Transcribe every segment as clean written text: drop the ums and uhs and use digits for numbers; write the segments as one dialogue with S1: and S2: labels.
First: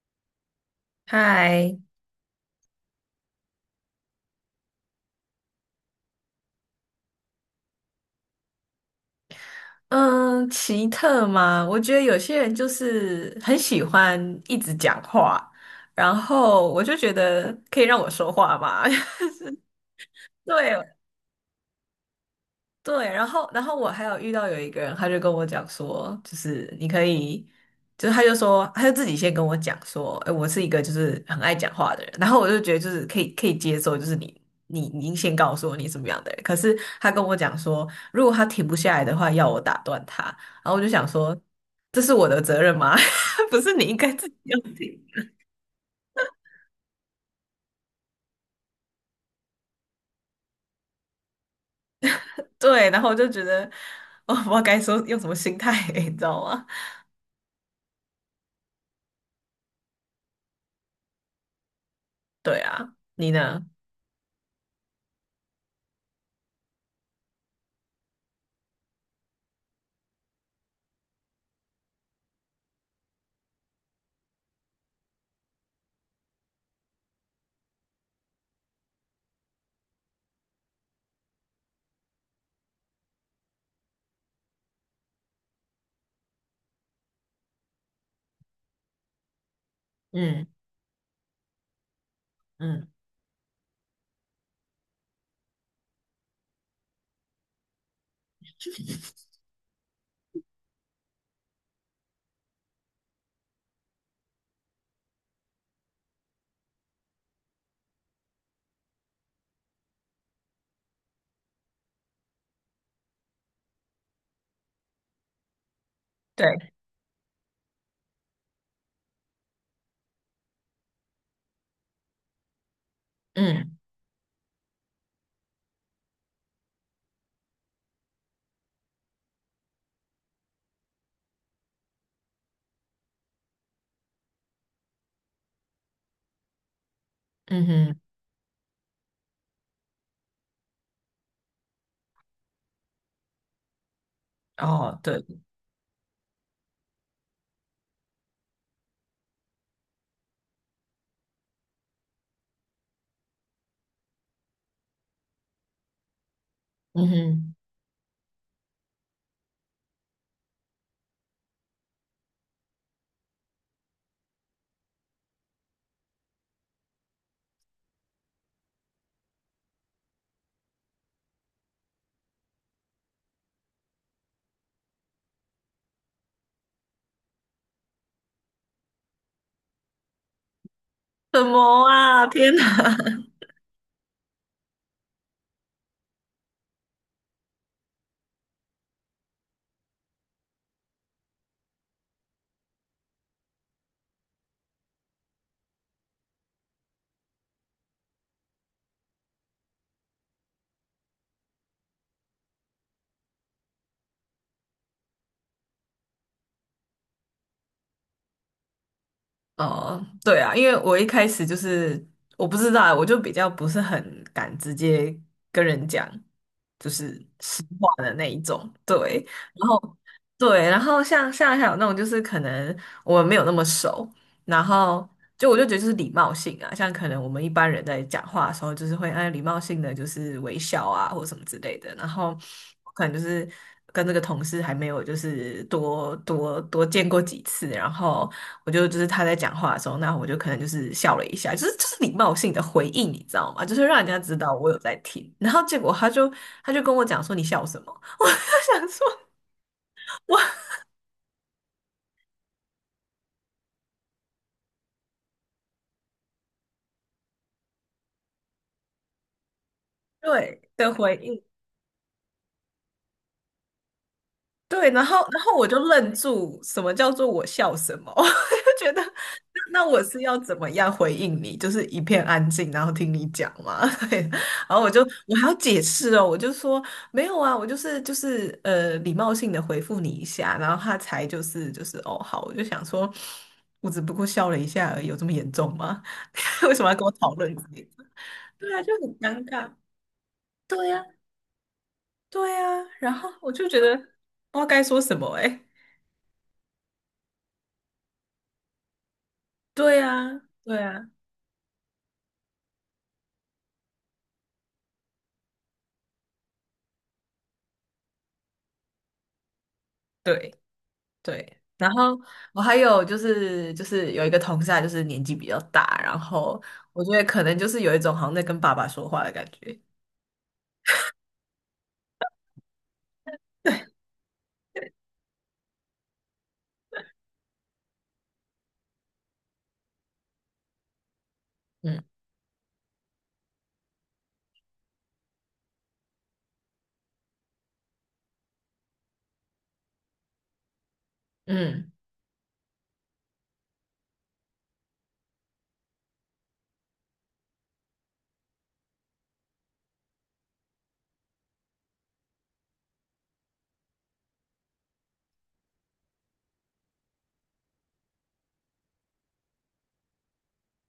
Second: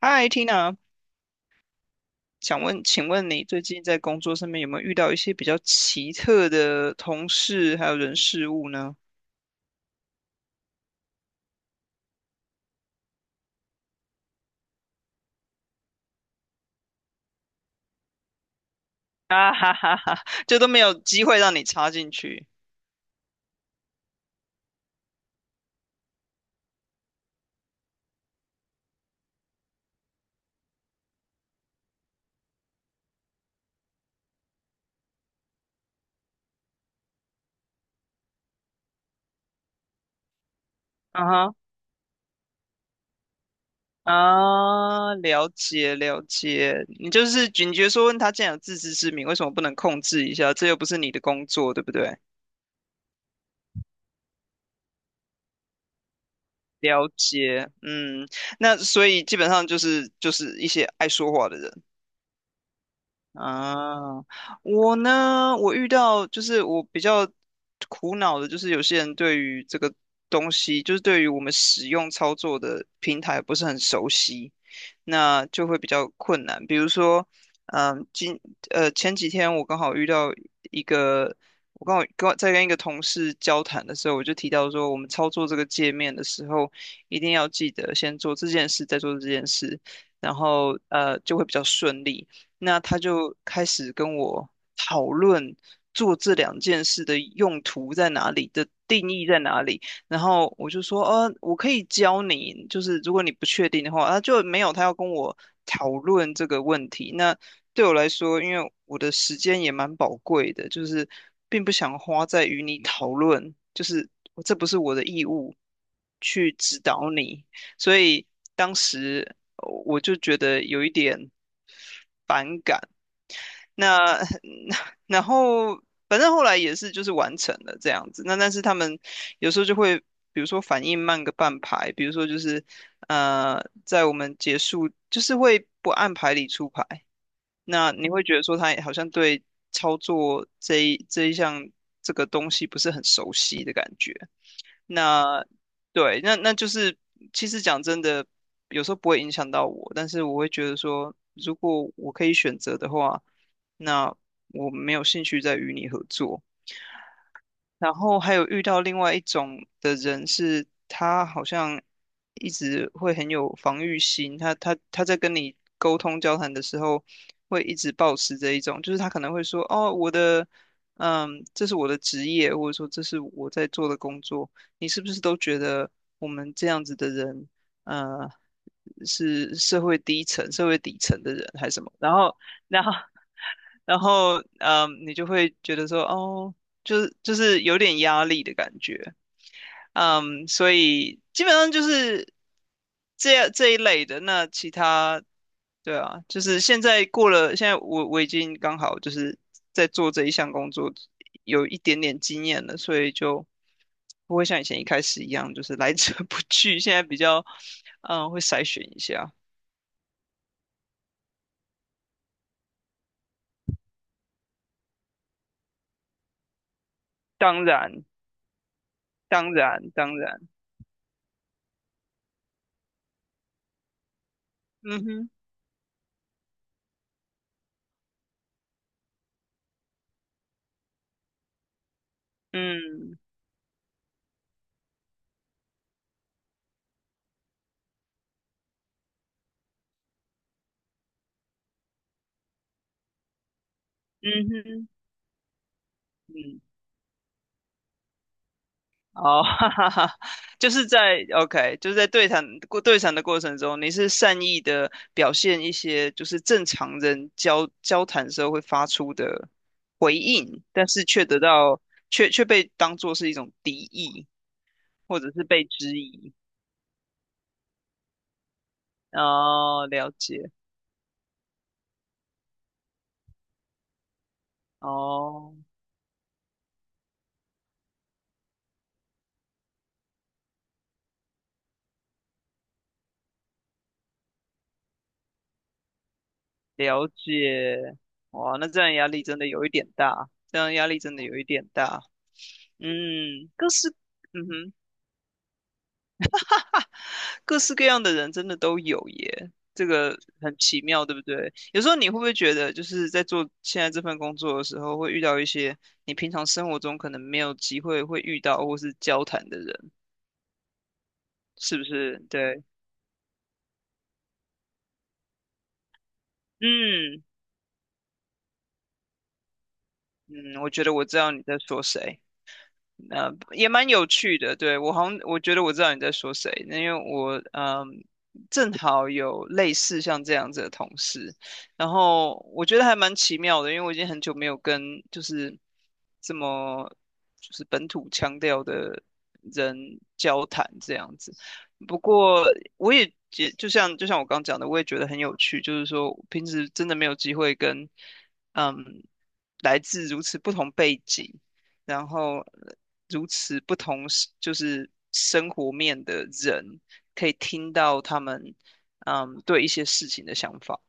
S1: 嗨，Tina，
S2: 嗨，
S1: 想问，请问你最近在工作上面有没有遇到一些比较奇特的同事还有人事物呢？
S2: 嗯，奇特吗？我觉得有些人就是很喜欢一直讲话，然后我就觉得可以让我说话吗？
S1: 啊哈哈哈，就都没
S2: 对，
S1: 有机会让你插进去。
S2: 对，然后我还有遇到有一个人，他就跟我讲说，就是你可以，就是他就说，他就自己先跟我讲说，哎，我是一个就是很爱讲话的人，然后我就觉得就是可以接受，就是你先告诉我你什么样的人，可是他跟我讲说，如果他停不下来的话，要我打断他，然后我就想
S1: 啊
S2: 说，
S1: 哈，
S2: 这是我的责任吗？不是你应该自己要停？
S1: 啊，了解了解，你就是警觉说问他既然有自知之明，为什么不能控制一下？这又不是你的工作，对不对？
S2: 对，然后我就觉得，我不知道该说用什么心态，你知道吗？
S1: 了解，嗯，那所以基本上就是一些爱说话的人。
S2: 对啊，你呢？
S1: 啊，我呢，我遇到就是我比较苦恼的，就是有些人对于这个东西，就是对于我们使用操作的平台不是很熟悉，那就会比较困难。比如说，嗯，今前几天我刚好遇到一个，我刚好刚在跟一个同事交谈的时候，我就提到说，我们操作这个界面的时候，一定要记得先做这件事，再做这件事。然
S2: 嗯
S1: 后就会比较顺利，那
S2: 嗯。
S1: 他就开始跟我讨论做这两件事的用途在哪里的定义在哪里。然后我就说，我可以教你，就是如果你不确定的话，他就没有他要跟我讨论这个问题。那对我来说，因为我的时间也蛮宝贵的，就是并不想花在与你讨论，就是这不是我的义务去
S2: 对。
S1: 指导你，所以当时我就觉得有一点。
S2: 嗯
S1: 那 那然后反正后来也是就是完成了这样子。那但是他们有时候就会，比如说反应慢个半拍，比如说就是在我们结束就是会不按牌理出牌。
S2: 嗯
S1: 那
S2: 哼，
S1: 你会觉得说他好像对操作这一项这个东西不是很熟悉的感觉。
S2: 哦，对，
S1: 那对，那就是其实讲真的，有时候不会影响到我，但是我会觉得说，如果我可以选择的话，那我没有兴趣再与你合作。
S2: 嗯哼，
S1: 然后还有遇到另外一种的人是，他好像一直会很有防御心，他在跟你沟通交谈的时候，会一直保持着一种，就是他可能会说，哦，我的，嗯，这是我的职业，或者说这是我在做的工作，你是不是都觉得我们这样子的人，呃，是社会低层、社会底层的
S2: 什
S1: 人还是什
S2: 么
S1: 么？然
S2: 啊！
S1: 后，
S2: 天哪！
S1: 然后。然后，嗯，你就会觉得说，哦，就是有点压力的感觉。嗯，所以基本上就是这一类的。那其他，对啊，就是现在过了，现在我已经刚好就是在做这一项工作，有一点点经验了，所以就不会像以前一开始一样，就是来者 不拒。现在比较，嗯，会筛选一下。
S2: 哦，对啊，因为我一开始就是我不知道啊，我就比较不是很敢直接跟人讲，就是实
S1: 当
S2: 话
S1: 然，
S2: 的那一种。对，
S1: 当
S2: 然
S1: 然，
S2: 后
S1: 当然，
S2: 对，然后像还有那种就是可能我们没有那么熟，然
S1: 嗯
S2: 后
S1: 哼，
S2: 就我就觉得就是礼貌性啊，像可能我们一般人在讲话的时候，就是会按礼貌性的就是微笑啊或什么之类的。然后可能就
S1: 嗯，
S2: 是跟这个同事还没有就是多见过几次，然后我就就是他在讲话的时候，那我就可能就是笑了一下，就是就是礼貌性的回应，你知道吗？就是让人家
S1: 嗯
S2: 知道我有
S1: 哼，
S2: 在听。然后结果他就
S1: 嗯。
S2: 他就跟我讲说你笑什么？他想说
S1: 哦，哈哈哈，
S2: 我
S1: 就是在 OK，就是在对谈过对谈的过程中，你是善意的表现一些就是正常人交谈时候会发出的回 应，
S2: 对
S1: 但
S2: 的
S1: 是
S2: 回
S1: 却得
S2: 应。
S1: 到却却被当作是一种敌意，
S2: 对，然后
S1: 或者
S2: 然
S1: 是
S2: 后
S1: 被
S2: 我就
S1: 质
S2: 愣
S1: 疑。
S2: 住，什么叫做我笑什么？我就觉得那那
S1: 哦，
S2: 我
S1: 了
S2: 是要
S1: 解，
S2: 怎么样回应你？就是一片安静，然后听你讲嘛。对，然后我就我还要
S1: 哦，
S2: 解释哦，我就说没有啊，我就是就是礼貌性的回复你一下，然后他才就是就是哦好，我就想说，我只不过笑了一下而已，有这么严重吗？为什么要跟
S1: 了
S2: 我讨论这
S1: 解，
S2: 个？
S1: 哇，那
S2: 对
S1: 这
S2: 啊，就
S1: 样压
S2: 很
S1: 力真
S2: 尴
S1: 的有一
S2: 尬。
S1: 点大，这样压
S2: 对
S1: 力
S2: 呀，
S1: 真的有一点大。
S2: 对呀，然后
S1: 嗯，
S2: 我就
S1: 可
S2: 觉
S1: 是，
S2: 得
S1: 嗯
S2: 不知道
S1: 哼。
S2: 该说什么哎、
S1: 各式各样的人真的都有耶，这
S2: 对
S1: 个
S2: 啊，
S1: 很
S2: 对
S1: 奇妙，
S2: 啊，
S1: 对不对？有时候你会不会觉得，就是在做现在这份工作的时候，会遇到一些你平常生活中可能没有机会会遇到或是交谈的人，
S2: 对对。
S1: 是不
S2: 然后
S1: 是？
S2: 我
S1: 对，
S2: 还有就是就是有一个同事，他就是年纪比较大，然后我觉
S1: 嗯
S2: 得可能就是有一种好像在跟爸爸说话的感觉。
S1: 嗯，我觉得我知道你在说谁。也
S2: 对，
S1: 蛮有趣的。对，我好像我觉得我知道你在说谁，那因为我嗯，正好有类似像这样子的同事，然
S2: 嗯
S1: 后我觉得还蛮奇妙的，因为我已经很久没有跟就是这么就是本土腔调的人交谈这样子。
S2: 嗯
S1: 不过我也觉就像我刚讲的，我也觉得很有趣，就是说平时真的没有机会跟嗯来自如此不同背景。然后如此不同是就是生活面的人，可以听到他们嗯对一些事情的想法。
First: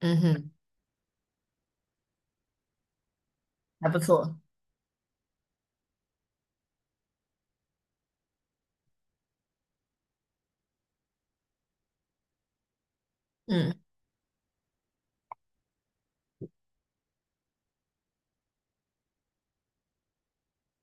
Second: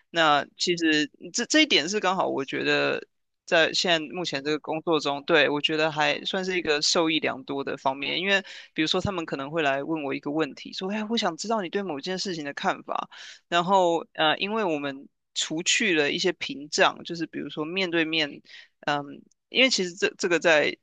S2: 嗯
S1: 那
S2: 哼，
S1: 其实这一点是刚好，我觉得在
S2: 还
S1: 现
S2: 不
S1: 在目
S2: 错。
S1: 前这个工作中，对，我觉得还算是一个受益良多的方面。因为比如说，他们可能会来问我一个问题，说："哎，我想知道你对某件事情的看法。"然
S2: 嗯
S1: 后因为我们除去了一些屏障，就是比如说面对面，嗯，因为其实这个在。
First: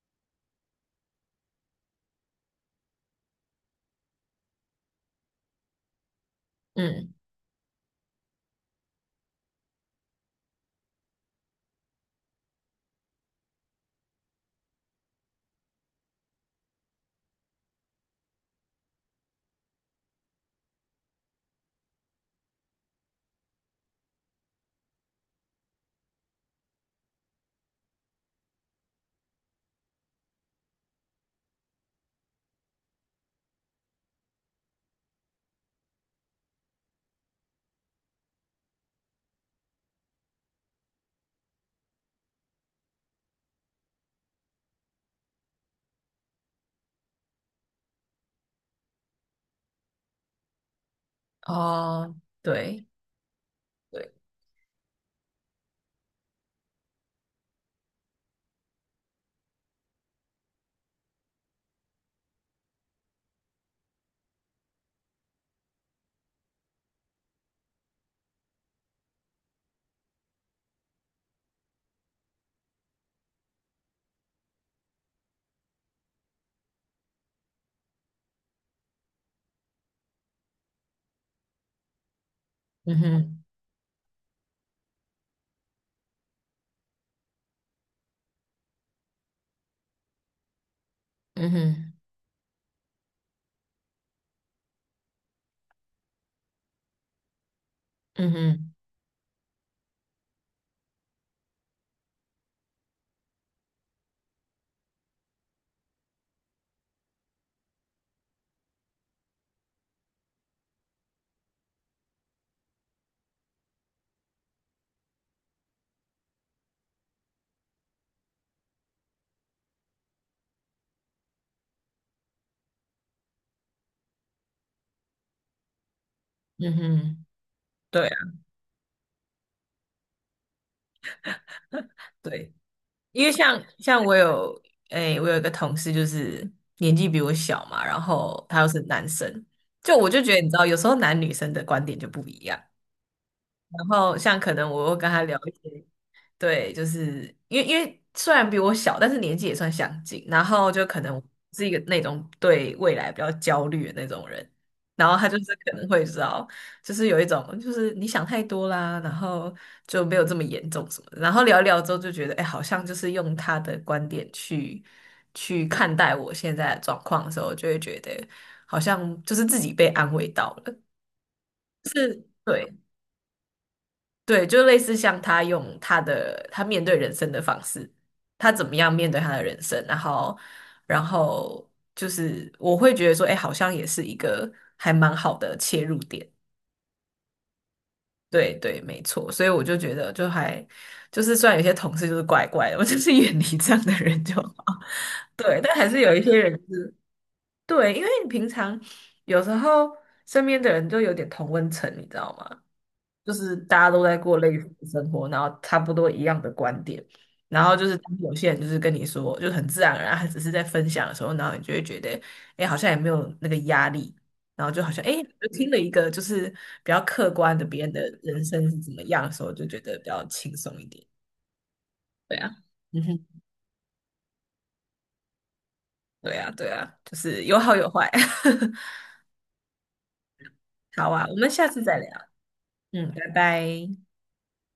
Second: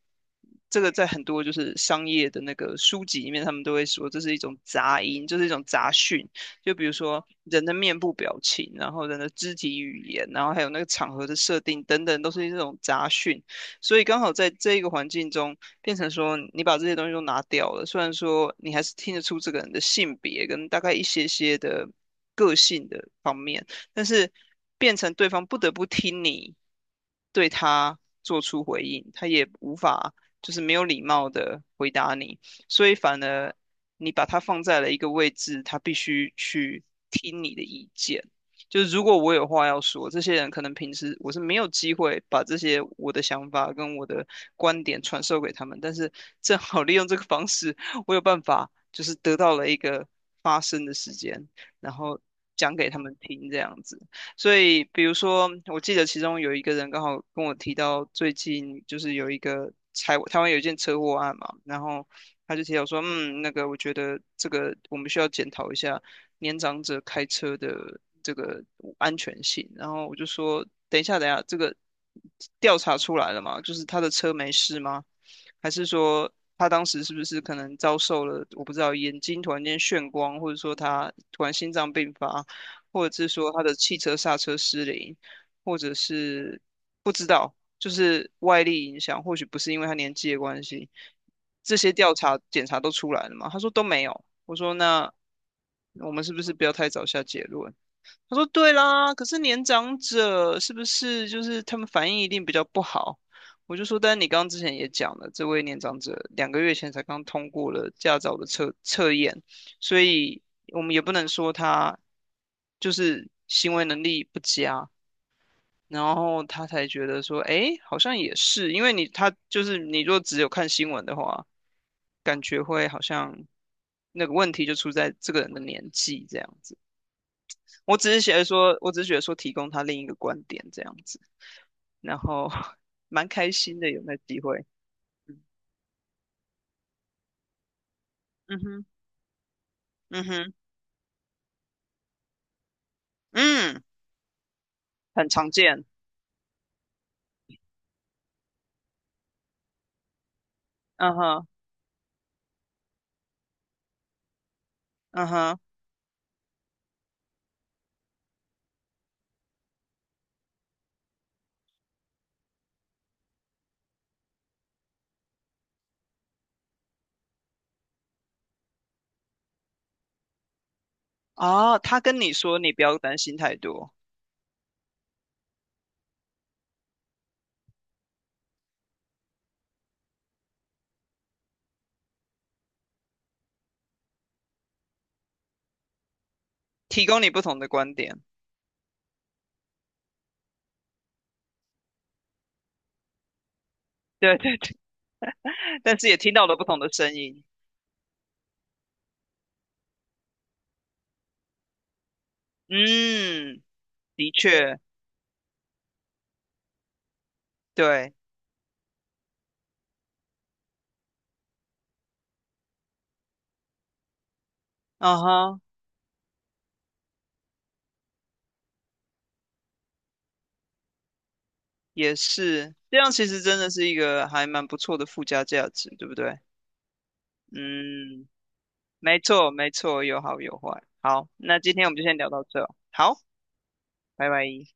S1: 这个在很多就是商业的那个书籍里面，他们都会说这是一种杂音，就是一种杂讯。就比如
S2: 嗯，
S1: 说人的面部表情，然后人的肢体语言，然后还有那个场合的设定等等，都是这种杂讯。所以刚好在这一个环境中，变成说你把这些东西都拿掉了，虽然说你还是听得出这个人的性别跟大概一些些的个性的方面，但是变成对方不得不听你对他做出回应，他也无法就是没有礼貌的回答你，所以反而你把它放在了一个位置，他必须去听你的意见。就是如果我有话要说，这些人可能平时我是没有机会把这些我的想法跟我的观点传授给他们，但是正好利用这个方式，我有办法就是得到了一个发声的时间，然
S2: 哦，
S1: 后讲
S2: 对
S1: 给他们听这样子。
S2: 对，
S1: 所以，比如说，我记得其中有一个人刚好跟我提到，最近就是有一个台湾有一件车祸案嘛，然后他就提到说，嗯，那个我觉得这个我们需要检讨一下年长者开车的这个安全性。然后我就说，等一下，等一下，这个调查出来了吗？就是他的车没事吗？还是说他当时是不是可能遭受了我不知道眼睛突然间眩光，或者说他突然心脏病发，
S2: 嗯
S1: 或者是
S2: 哼
S1: 说他的汽车刹车失灵，或者是不知道，就是外力影响，或许不是因为他年纪的关系，
S2: 嗯
S1: 这些
S2: 哼
S1: 调查检查都出来了嘛？他说都没有。我说那我们是不是不要太早下结论？
S2: 嗯
S1: 他说对
S2: 哼
S1: 啦，可是年长者是不是就是他们反应一定比较不好？我就说，但你刚刚之前也讲了，这位年长者2个月前才刚通过了驾照的测验，所以我们也不能说他就是行为能力不佳，然后他才觉得说，诶，好像也是，因为你他就是你若只有看新闻的话，感觉会好像那个问题就出在这个人的年纪这样
S2: 嗯
S1: 子。
S2: 哼，
S1: 我
S2: 对
S1: 只
S2: 啊，
S1: 是觉得说，我只是觉得说提供他另一个观点这样子，然后
S2: 对。因
S1: 蛮
S2: 为
S1: 开
S2: 像
S1: 心的有
S2: 像我
S1: 那机
S2: 有
S1: 会。
S2: 诶、我有
S1: 嗯
S2: 一个同事就是年纪比我小嘛，然后
S1: 嗯
S2: 他又是
S1: 哼，
S2: 男生，就我就
S1: 嗯
S2: 觉得你
S1: 哼，
S2: 知道，有时候男女生的观点就不一样。
S1: 嗯，
S2: 然后像可能我又跟他
S1: 很
S2: 聊一
S1: 常
S2: 些。
S1: 见。
S2: 对，就是因为虽然比我小，但是年纪也算相近，然后就可
S1: 嗯
S2: 能
S1: 哼，
S2: 是一个那种对未来比较焦虑的那种人，然后
S1: 嗯
S2: 他就是
S1: 哼，
S2: 可能会知道，就是有一种就是你想太多啦，然后就没有这么严重什么的，然后聊一聊之后就觉得，哎，好像就是用他的观点去看待我现在的状况的时候，就会觉得好像就是自己被安慰到了，
S1: 哦，他跟你说你
S2: 对，
S1: 不要担心太多，
S2: 对，就类似像他用他的他面对人生的方式，他怎么样面对他的人生，然后，然后就是我会觉得说，哎，好像也是一个还蛮好的切入点。
S1: 提供你不同的观点。
S2: 对对，没错，所以我就觉得就还就是虽然有些同事就是怪怪的，我就是远离这样的人就
S1: 对
S2: 好。
S1: 对对，
S2: 对，但 还
S1: 但
S2: 是
S1: 是
S2: 有
S1: 也
S2: 一
S1: 听
S2: 些
S1: 到
S2: 人
S1: 了不同的
S2: 是。
S1: 声音。
S2: 对，因为你平常有时候身边的人就有点同温层，你知道吗？就是
S1: 嗯，
S2: 大家都在
S1: 的
S2: 过类似
S1: 确，
S2: 的生活，然后差不多一样的观点，然后就是
S1: 对，
S2: 当有些人就是跟你说，就很自然而然，他只是在分享的时候，然后你就会觉得，哎，好像也没有那个压力，然后就好像，哎，
S1: 嗯
S2: 就
S1: 哼，
S2: 听了一个就是比较客观的别人的人生是怎么样的时候，就觉得比较轻松一点。
S1: 也
S2: 对啊，
S1: 是，这
S2: 嗯
S1: 样其
S2: 哼，
S1: 实真的是一个还蛮不错的附加价值，对不
S2: 对
S1: 对？
S2: 啊，对啊，就是有好有坏。
S1: 嗯。没错，没错，有好有坏。
S2: 好啊，
S1: 好，
S2: 我们
S1: 那
S2: 下
S1: 今
S2: 次
S1: 天我们
S2: 再
S1: 就
S2: 聊。
S1: 先聊到这。
S2: 嗯，
S1: 好，
S2: 拜拜。
S1: 拜拜。